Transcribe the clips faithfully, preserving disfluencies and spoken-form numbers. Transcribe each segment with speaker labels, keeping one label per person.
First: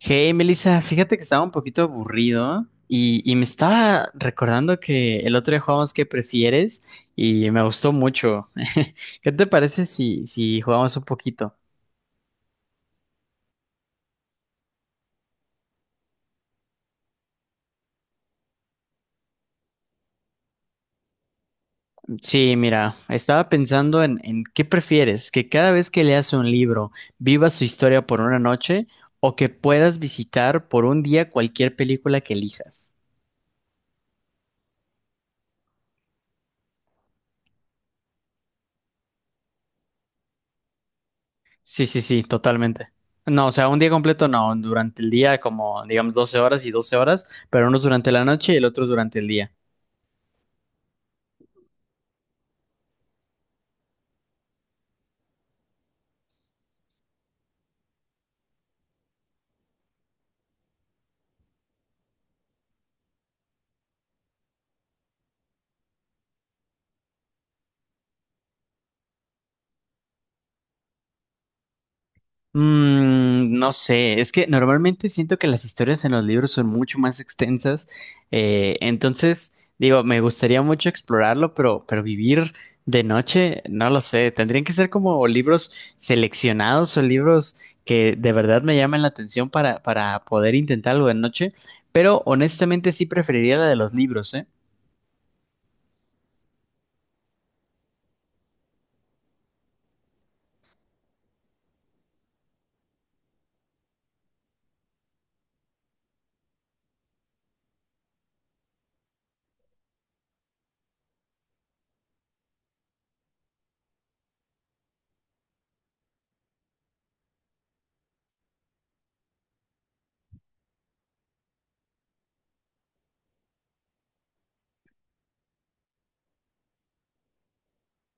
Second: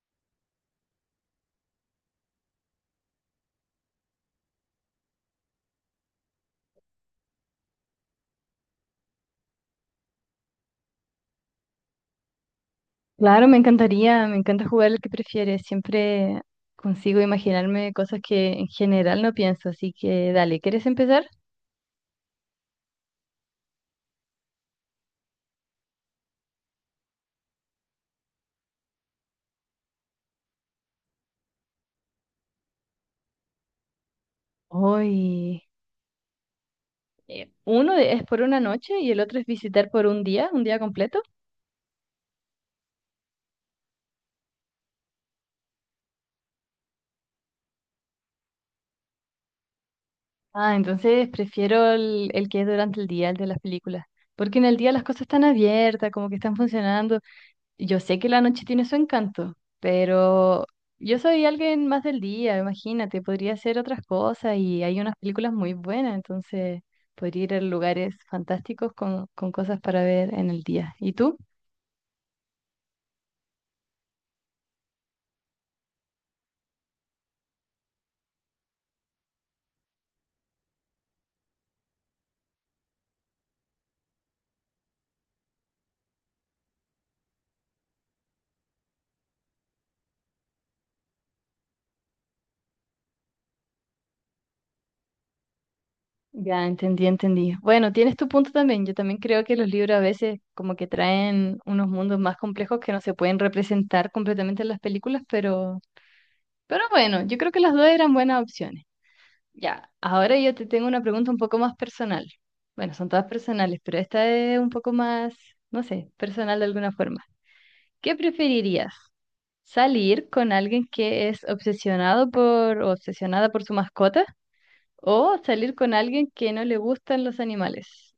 Speaker 1: Hey, Melissa, fíjate que estaba un poquito aburrido y, y me estaba recordando que el otro día jugamos ¿qué prefieres? Y me gustó mucho. ¿Qué te parece si, si jugamos un poquito?
Speaker 2: Claro, me encantaría, me encanta jugar el que prefieres. Siempre consigo imaginarme cosas que en general no pienso, así que dale, ¿quieres empezar?
Speaker 1: Sí, mira, estaba pensando en, en ¿qué prefieres? ¿Que cada vez que leas un libro viva su historia por una noche o que puedas visitar por un día cualquier película que elijas?
Speaker 2: Hoy, eh, uno de- es por una noche y el otro es visitar por un día, un día completo.
Speaker 1: Sí, sí, sí, totalmente. No, o sea, un día completo no, durante el día, como digamos, doce horas y doce horas, pero unos durante la noche y el otro durante el día.
Speaker 2: Ah, entonces prefiero el, el que es durante el día, el de las películas, porque en el día las cosas están abiertas, como que están funcionando. Yo sé que la noche tiene su encanto, pero yo soy alguien más del día, imagínate, podría hacer otras cosas y hay unas películas muy buenas, entonces podría ir a lugares fantásticos con, con cosas para ver en el día. ¿Y tú?
Speaker 1: Mm, no sé, es que normalmente siento que las historias en los libros son mucho más extensas. Eh, entonces digo, me gustaría mucho explorarlo, pero, pero vivir de noche, no lo sé, tendrían que ser como libros seleccionados o libros que de verdad me llamen la atención para, para poder intentar algo de noche, pero honestamente sí preferiría la de los libros, ¿eh?
Speaker 2: Ya, entendí, entendí. Bueno, tienes tu punto también. Yo también creo que los libros a veces como que traen unos mundos más complejos que no se pueden representar completamente en las películas, pero, pero bueno, yo creo que las dos eran buenas opciones. Ya, ahora yo te tengo una pregunta un poco más personal. Bueno, son todas personales, pero esta es un poco más, no sé, personal de alguna forma. ¿Qué preferirías? ¿Salir con alguien que es obsesionado por o obsesionada por su mascota? ¿O salir con alguien que no le gustan los animales?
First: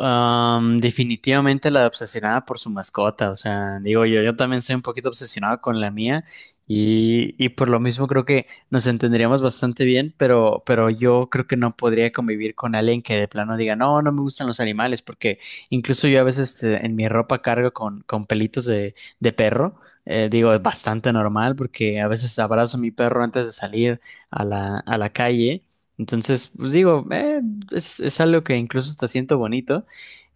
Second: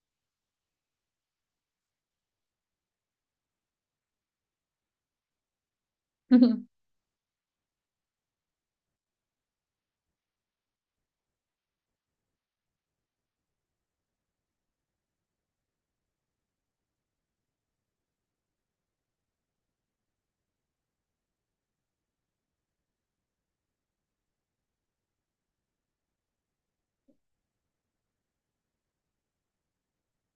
Speaker 1: Am, definitivamente la obsesionada por su mascota. O sea, digo, yo, yo también soy un poquito obsesionado con la mía, y, y por lo mismo creo que nos entenderíamos bastante bien, pero, pero yo creo que no podría convivir con alguien que de plano diga, no, no me gustan los animales, porque incluso yo a veces este, en mi ropa cargo con, con pelitos de, de perro. Eh, digo, es bastante normal, porque a veces abrazo a mi perro antes de salir a la, a la calle. Entonces, pues digo, eh, es, es algo que incluso hasta siento bonito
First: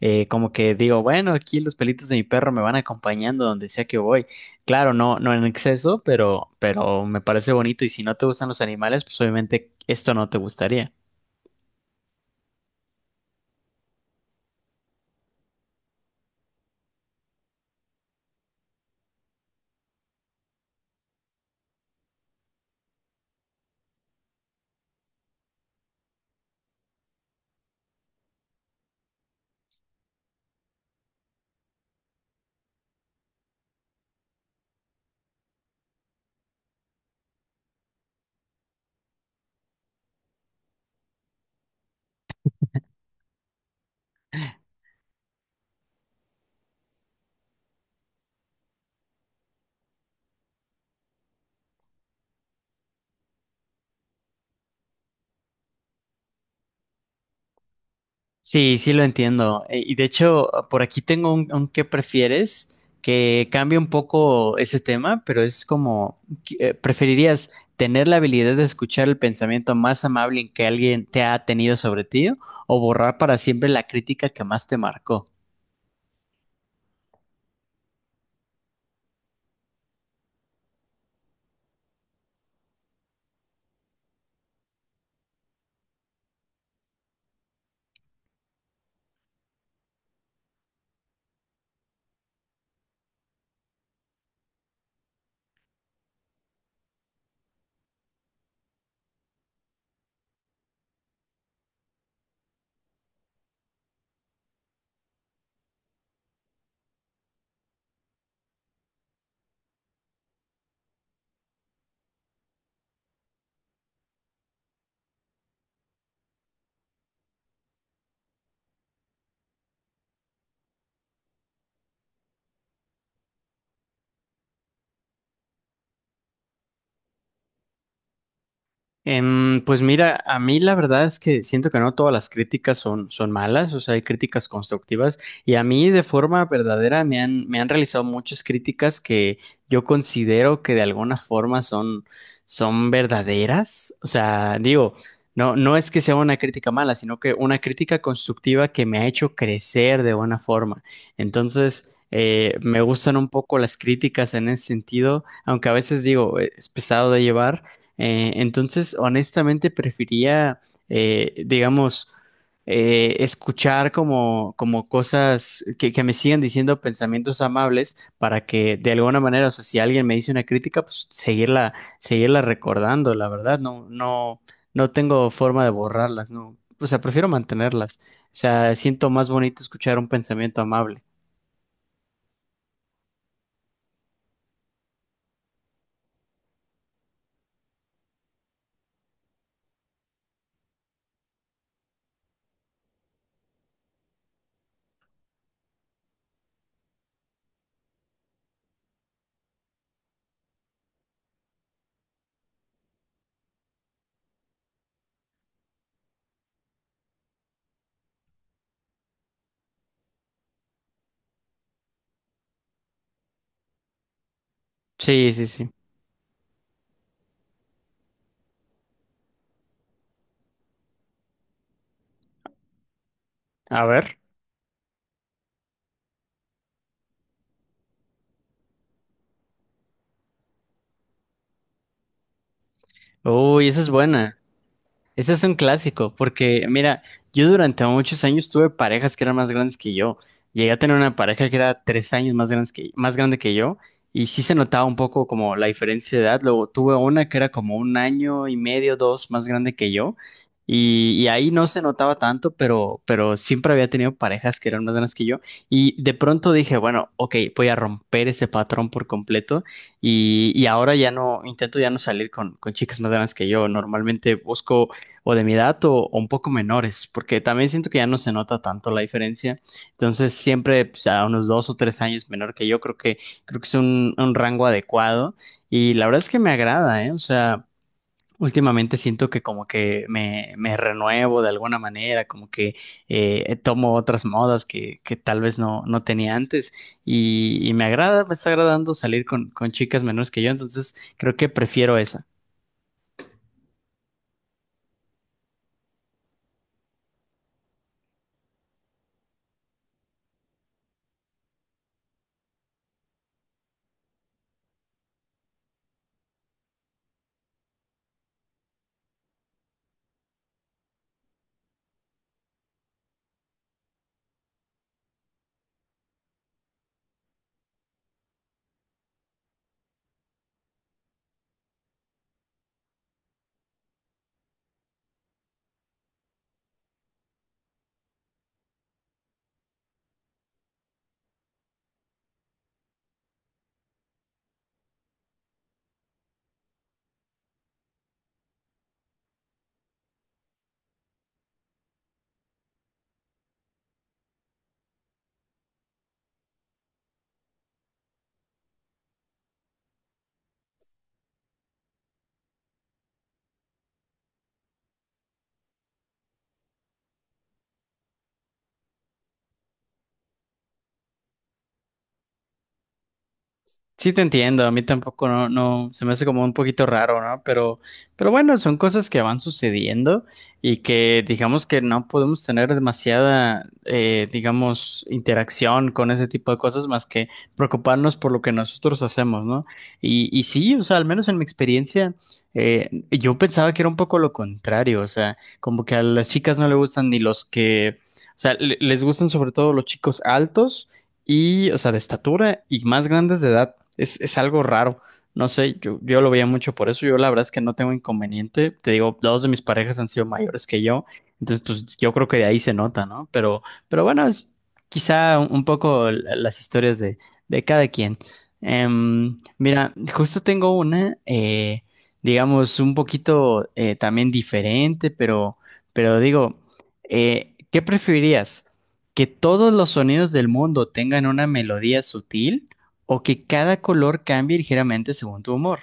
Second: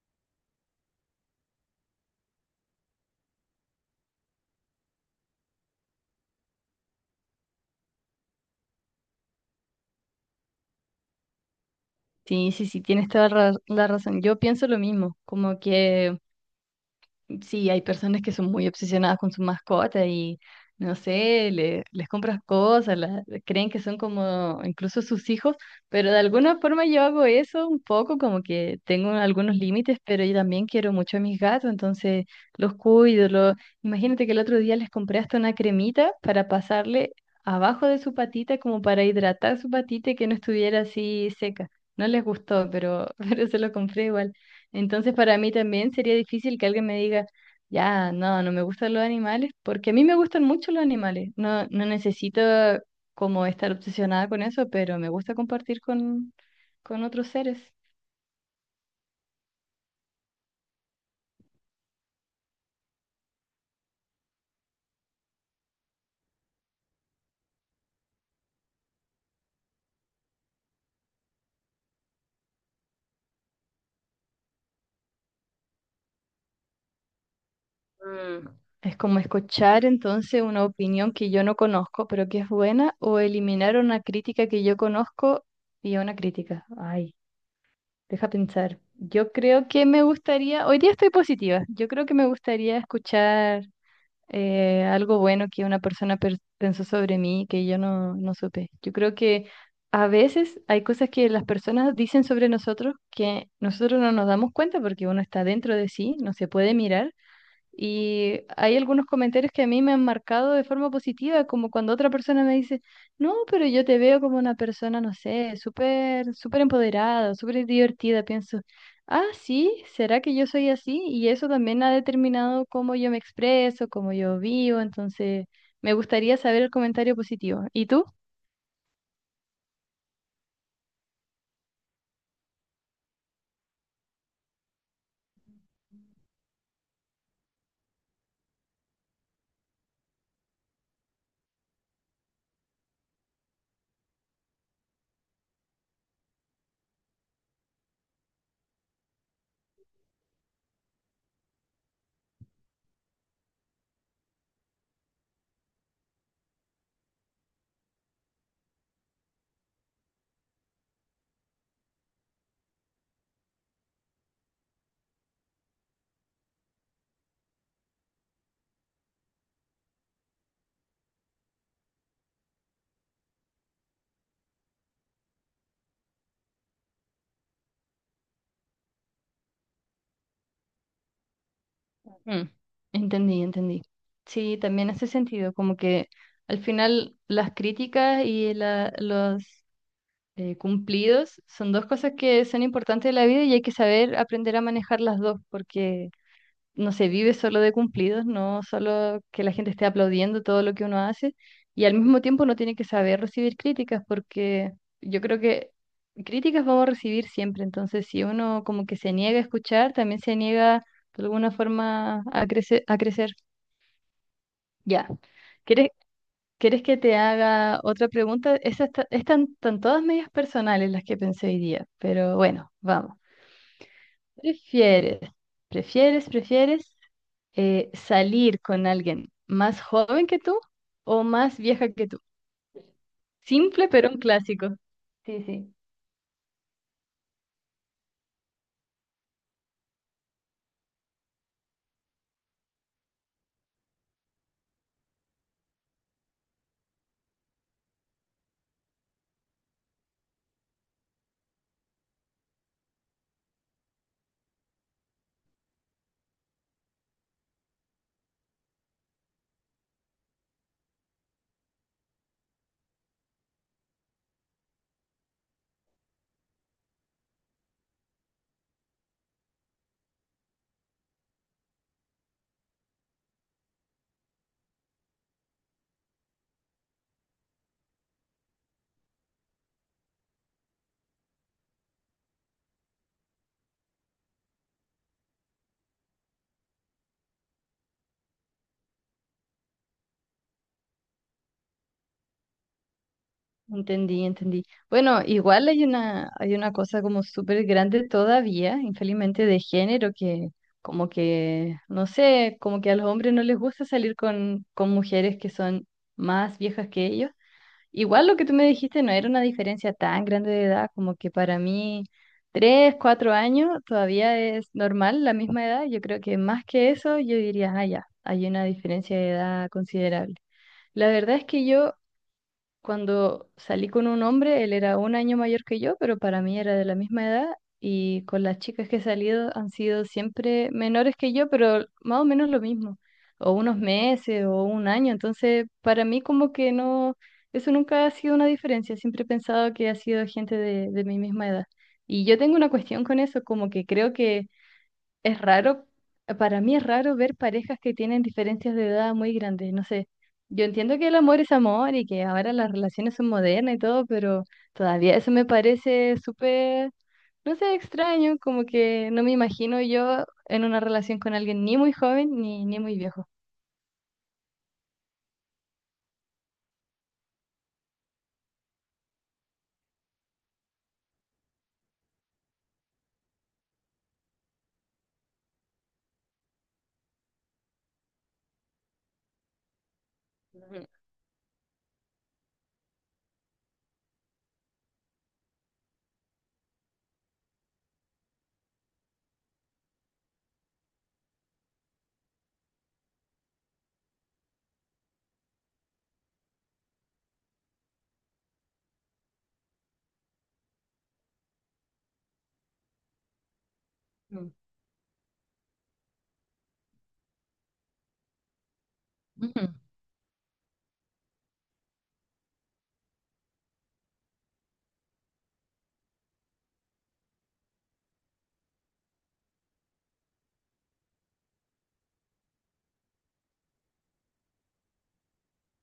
Speaker 1: eh, como que digo, bueno, aquí los pelitos de mi perro me van acompañando donde sea que voy. Claro, no, no en exceso, pero, pero me parece bonito. Y si no te gustan los animales, pues obviamente esto no te gustaría.
Speaker 2: Sí, sí, sí, tienes toda ra- la razón. Yo pienso lo mismo, como que sí, hay personas que son muy obsesionadas con su mascota y, no sé, le- les compras cosas, la- creen que son como incluso sus hijos, pero de alguna forma yo hago eso un poco, como que tengo algunos límites, pero yo también quiero mucho a mis gatos, entonces los cuido. Los... imagínate que el otro día les compré hasta una cremita para pasarle abajo de su patita, como para hidratar su patita y que no estuviera así seca. No les gustó, pero, pero se lo compré igual. Entonces, para mí también sería difícil que alguien me diga, ya, no, no me gustan los animales, porque a mí me gustan mucho los animales. No, no necesito como estar obsesionada con eso, pero me gusta compartir con, con otros seres.
Speaker 1: Sí, sí, lo entiendo. Eh, Y de hecho, por aquí tengo un, un qué prefieres que cambia un poco ese tema, pero es como, ¿qué- eh, ¿preferirías tener la habilidad de escuchar el pensamiento más amable que alguien te ha tenido sobre ti o borrar para siempre la crítica que más te marcó?
Speaker 2: Mm, es como escuchar entonces una opinión que yo no conozco, pero que es buena, o eliminar una crítica que yo conozco y una crítica. Ay, deja pensar. Yo creo que me gustaría, hoy día estoy positiva, yo creo que me gustaría escuchar eh, algo bueno que una persona per- pensó sobre mí que yo no, no supe. Yo creo que a veces hay cosas que las personas dicen sobre nosotros que nosotros no nos damos cuenta porque uno está dentro de sí, no se puede mirar, y hay algunos comentarios que a mí me han marcado de forma positiva, como cuando otra persona me dice, no, pero yo te veo como una persona, no sé, súper, súper empoderada, súper divertida. Pienso, ah, sí, ¿será que yo soy así? Y eso también ha determinado cómo yo me expreso, cómo yo vivo. Entonces, me gustaría saber el comentario positivo. ¿Y tú?
Speaker 1: Em, pues mira, a mí la verdad es que siento que no todas las críticas son, son malas. O sea, hay críticas constructivas, y a mí de forma verdadera me han, me han realizado muchas críticas que yo considero que de alguna forma son, son verdaderas. O sea, digo, no, no es que sea una crítica mala, sino que una crítica constructiva que me ha hecho crecer de buena forma. Entonces, eh, me gustan un poco las críticas en ese sentido, aunque a veces digo, eh, es pesado de llevar. Eh, entonces, honestamente, prefería, eh, digamos, eh, escuchar como, como cosas que, que me sigan diciendo pensamientos amables, para que de alguna manera, o sea, si alguien me dice una crítica, pues seguirla, seguirla recordando, la verdad, no, no, no tengo forma de borrarlas. No, o sea, prefiero mantenerlas. O sea, siento más bonito escuchar un pensamiento amable.
Speaker 2: Mm, entendí, entendí. Sí, también hace sentido, como que al final las críticas y la, los eh, cumplidos son dos cosas que son importantes de la vida y hay que saber aprender a manejar las dos, porque no se vive solo de cumplidos, no solo que la gente esté aplaudiendo todo lo que uno hace, y al mismo tiempo uno tiene que saber recibir críticas, porque yo creo que críticas vamos a recibir siempre, entonces si uno como que se niega a escuchar, también se niega de alguna forma a crecer, a crecer. Ya.
Speaker 1: Sí, sí, sí.
Speaker 2: ¿Quieres, ¿Quieres que te haga otra pregunta? Esas ta- están, están todas medias personales las que pensé hoy día, pero bueno, vamos.
Speaker 1: A ver.
Speaker 2: ¿Prefieres, prefieres, ¿Prefieres eh, salir con alguien más joven que tú o más vieja que tú?
Speaker 1: Uy, esa
Speaker 2: Simple,
Speaker 1: es
Speaker 2: pero un
Speaker 1: buena.
Speaker 2: clásico.
Speaker 1: Ese
Speaker 2: Sí,
Speaker 1: es un
Speaker 2: sí.
Speaker 1: clásico, porque mira, yo durante muchos años tuve parejas que eran más grandes que yo. Llegué a tener una pareja que era tres años más grandes que, más grande que yo, y sí se notaba un poco como la diferencia de edad. Luego tuve una que era como un año y medio, dos, más grande que yo, y, y ahí no se notaba tanto, pero, pero siempre había tenido parejas que eran más grandes que yo. Y de pronto dije, bueno, ok, voy a romper ese patrón por completo. Y, y ahora ya no, intento ya no salir con, con chicas más grandes que yo. Normalmente busco o de mi edad o, o un poco menores, porque también siento que ya no se nota tanto la diferencia. Entonces, siempre, pues, a unos dos o tres años menor que yo, creo que, creo que es un, un rango adecuado. Y la verdad es que me agrada, ¿eh? O sea, últimamente siento que, como que me, me renuevo de alguna manera, como que eh, tomo otras modas que, que tal vez no, no tenía antes. Y, y me agrada, me está agradando salir con, con chicas menores que yo, entonces creo que prefiero esa.
Speaker 2: Entendí, entendí. Bueno, igual hay una, hay una cosa como súper grande todavía, infelizmente, de género que como que, no sé, como que a los hombres no les gusta salir con, con mujeres que son más viejas que ellos. Igual lo que tú me dijiste no era una diferencia tan grande de edad, como que para mí tres, cuatro años todavía es normal la misma edad. Yo creo que más que eso, yo diría, ah, ya, hay una diferencia de edad considerable. La verdad es que yo cuando salí con un hombre, él era un año mayor que yo, pero para mí era de la misma edad. Y con las chicas que he salido han sido siempre menores que yo, pero más o menos lo mismo. O unos meses o un año. Entonces, para mí como que no, eso nunca ha sido una diferencia. Siempre he pensado que ha sido gente de, de mi misma edad. Y yo tengo una cuestión con eso, como que creo que es raro, para mí es raro ver parejas que tienen diferencias de edad muy grandes. No sé, yo entiendo que el amor es amor y que ahora las relaciones son modernas y todo, pero todavía eso me parece súper, no sé, extraño, como que no me imagino yo en una relación con alguien ni muy joven ni, ni muy viejo.
Speaker 1: Sí, te entiendo, a mí tampoco no, no, se me hace como un poquito raro, ¿no? Pero, pero bueno, son cosas que van sucediendo y que digamos que no podemos tener demasiada, eh, digamos, interacción con ese tipo de cosas, más que preocuparnos por lo que nosotros hacemos, ¿no? Y, y sí, o sea, al menos en mi experiencia, eh, yo pensaba que era un poco lo contrario. O sea, como que a las chicas no le gustan ni los que, o sea, le- les gustan sobre todo los chicos altos y, o sea, de estatura y más grandes de edad. Es, es algo raro. No sé, yo, yo, lo veía mucho por eso. Yo la verdad es que no tengo inconveniente. Te digo, dos de mis parejas han sido mayores que yo. Entonces, pues yo creo que de ahí se nota, ¿no? Pero, pero bueno, es
Speaker 2: Ujú.
Speaker 1: quizá un, un poco la- las historias de, de cada quien. Em,
Speaker 2: Ujú.
Speaker 1: mira, justo tengo una, eh, digamos, un poquito eh, también diferente, pero, pero digo, eh, ¿qué preferirías? ¿Que todos los sonidos del mundo tengan una melodía sutil o que cada color cambie ligeramente según tu humor?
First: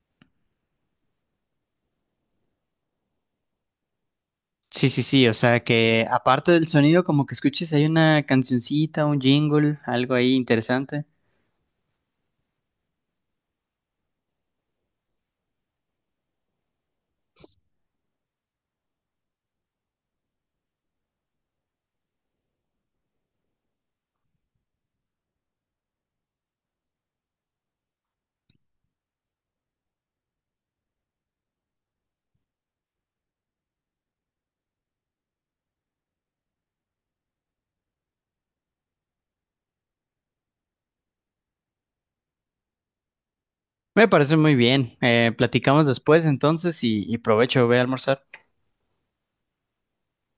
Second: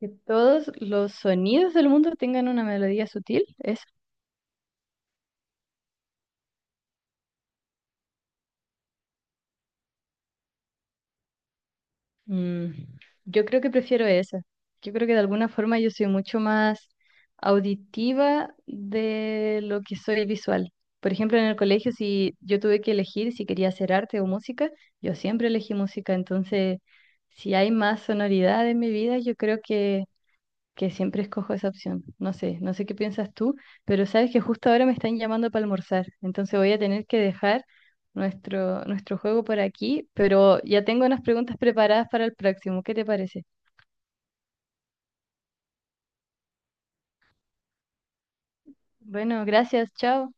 Speaker 2: Que todos los sonidos del mundo tengan una melodía sutil, es...
Speaker 1: Sí, sí, sí, o sea, que aparte del sonido, como que escuches, hay una cancioncita, un jingle, algo ahí interesante.
Speaker 2: mm, yo creo que prefiero esa. Yo creo que de alguna forma yo soy mucho más auditiva de lo que soy visual. Por ejemplo, en el colegio, si yo tuve que elegir si quería hacer arte o música, yo siempre elegí música. Entonces, si hay más sonoridad en mi vida, yo creo que que siempre escojo esa opción. No sé, no sé qué piensas tú, pero sabes que justo ahora me están llamando para almorzar, entonces voy a tener que dejar nuestro, nuestro juego por aquí, pero ya tengo unas preguntas preparadas para el próximo. ¿Qué te parece?
Speaker 1: Me parece muy bien. Eh, platicamos después entonces, y, y provecho, voy a almorzar.
Speaker 2: Bueno, gracias, chao.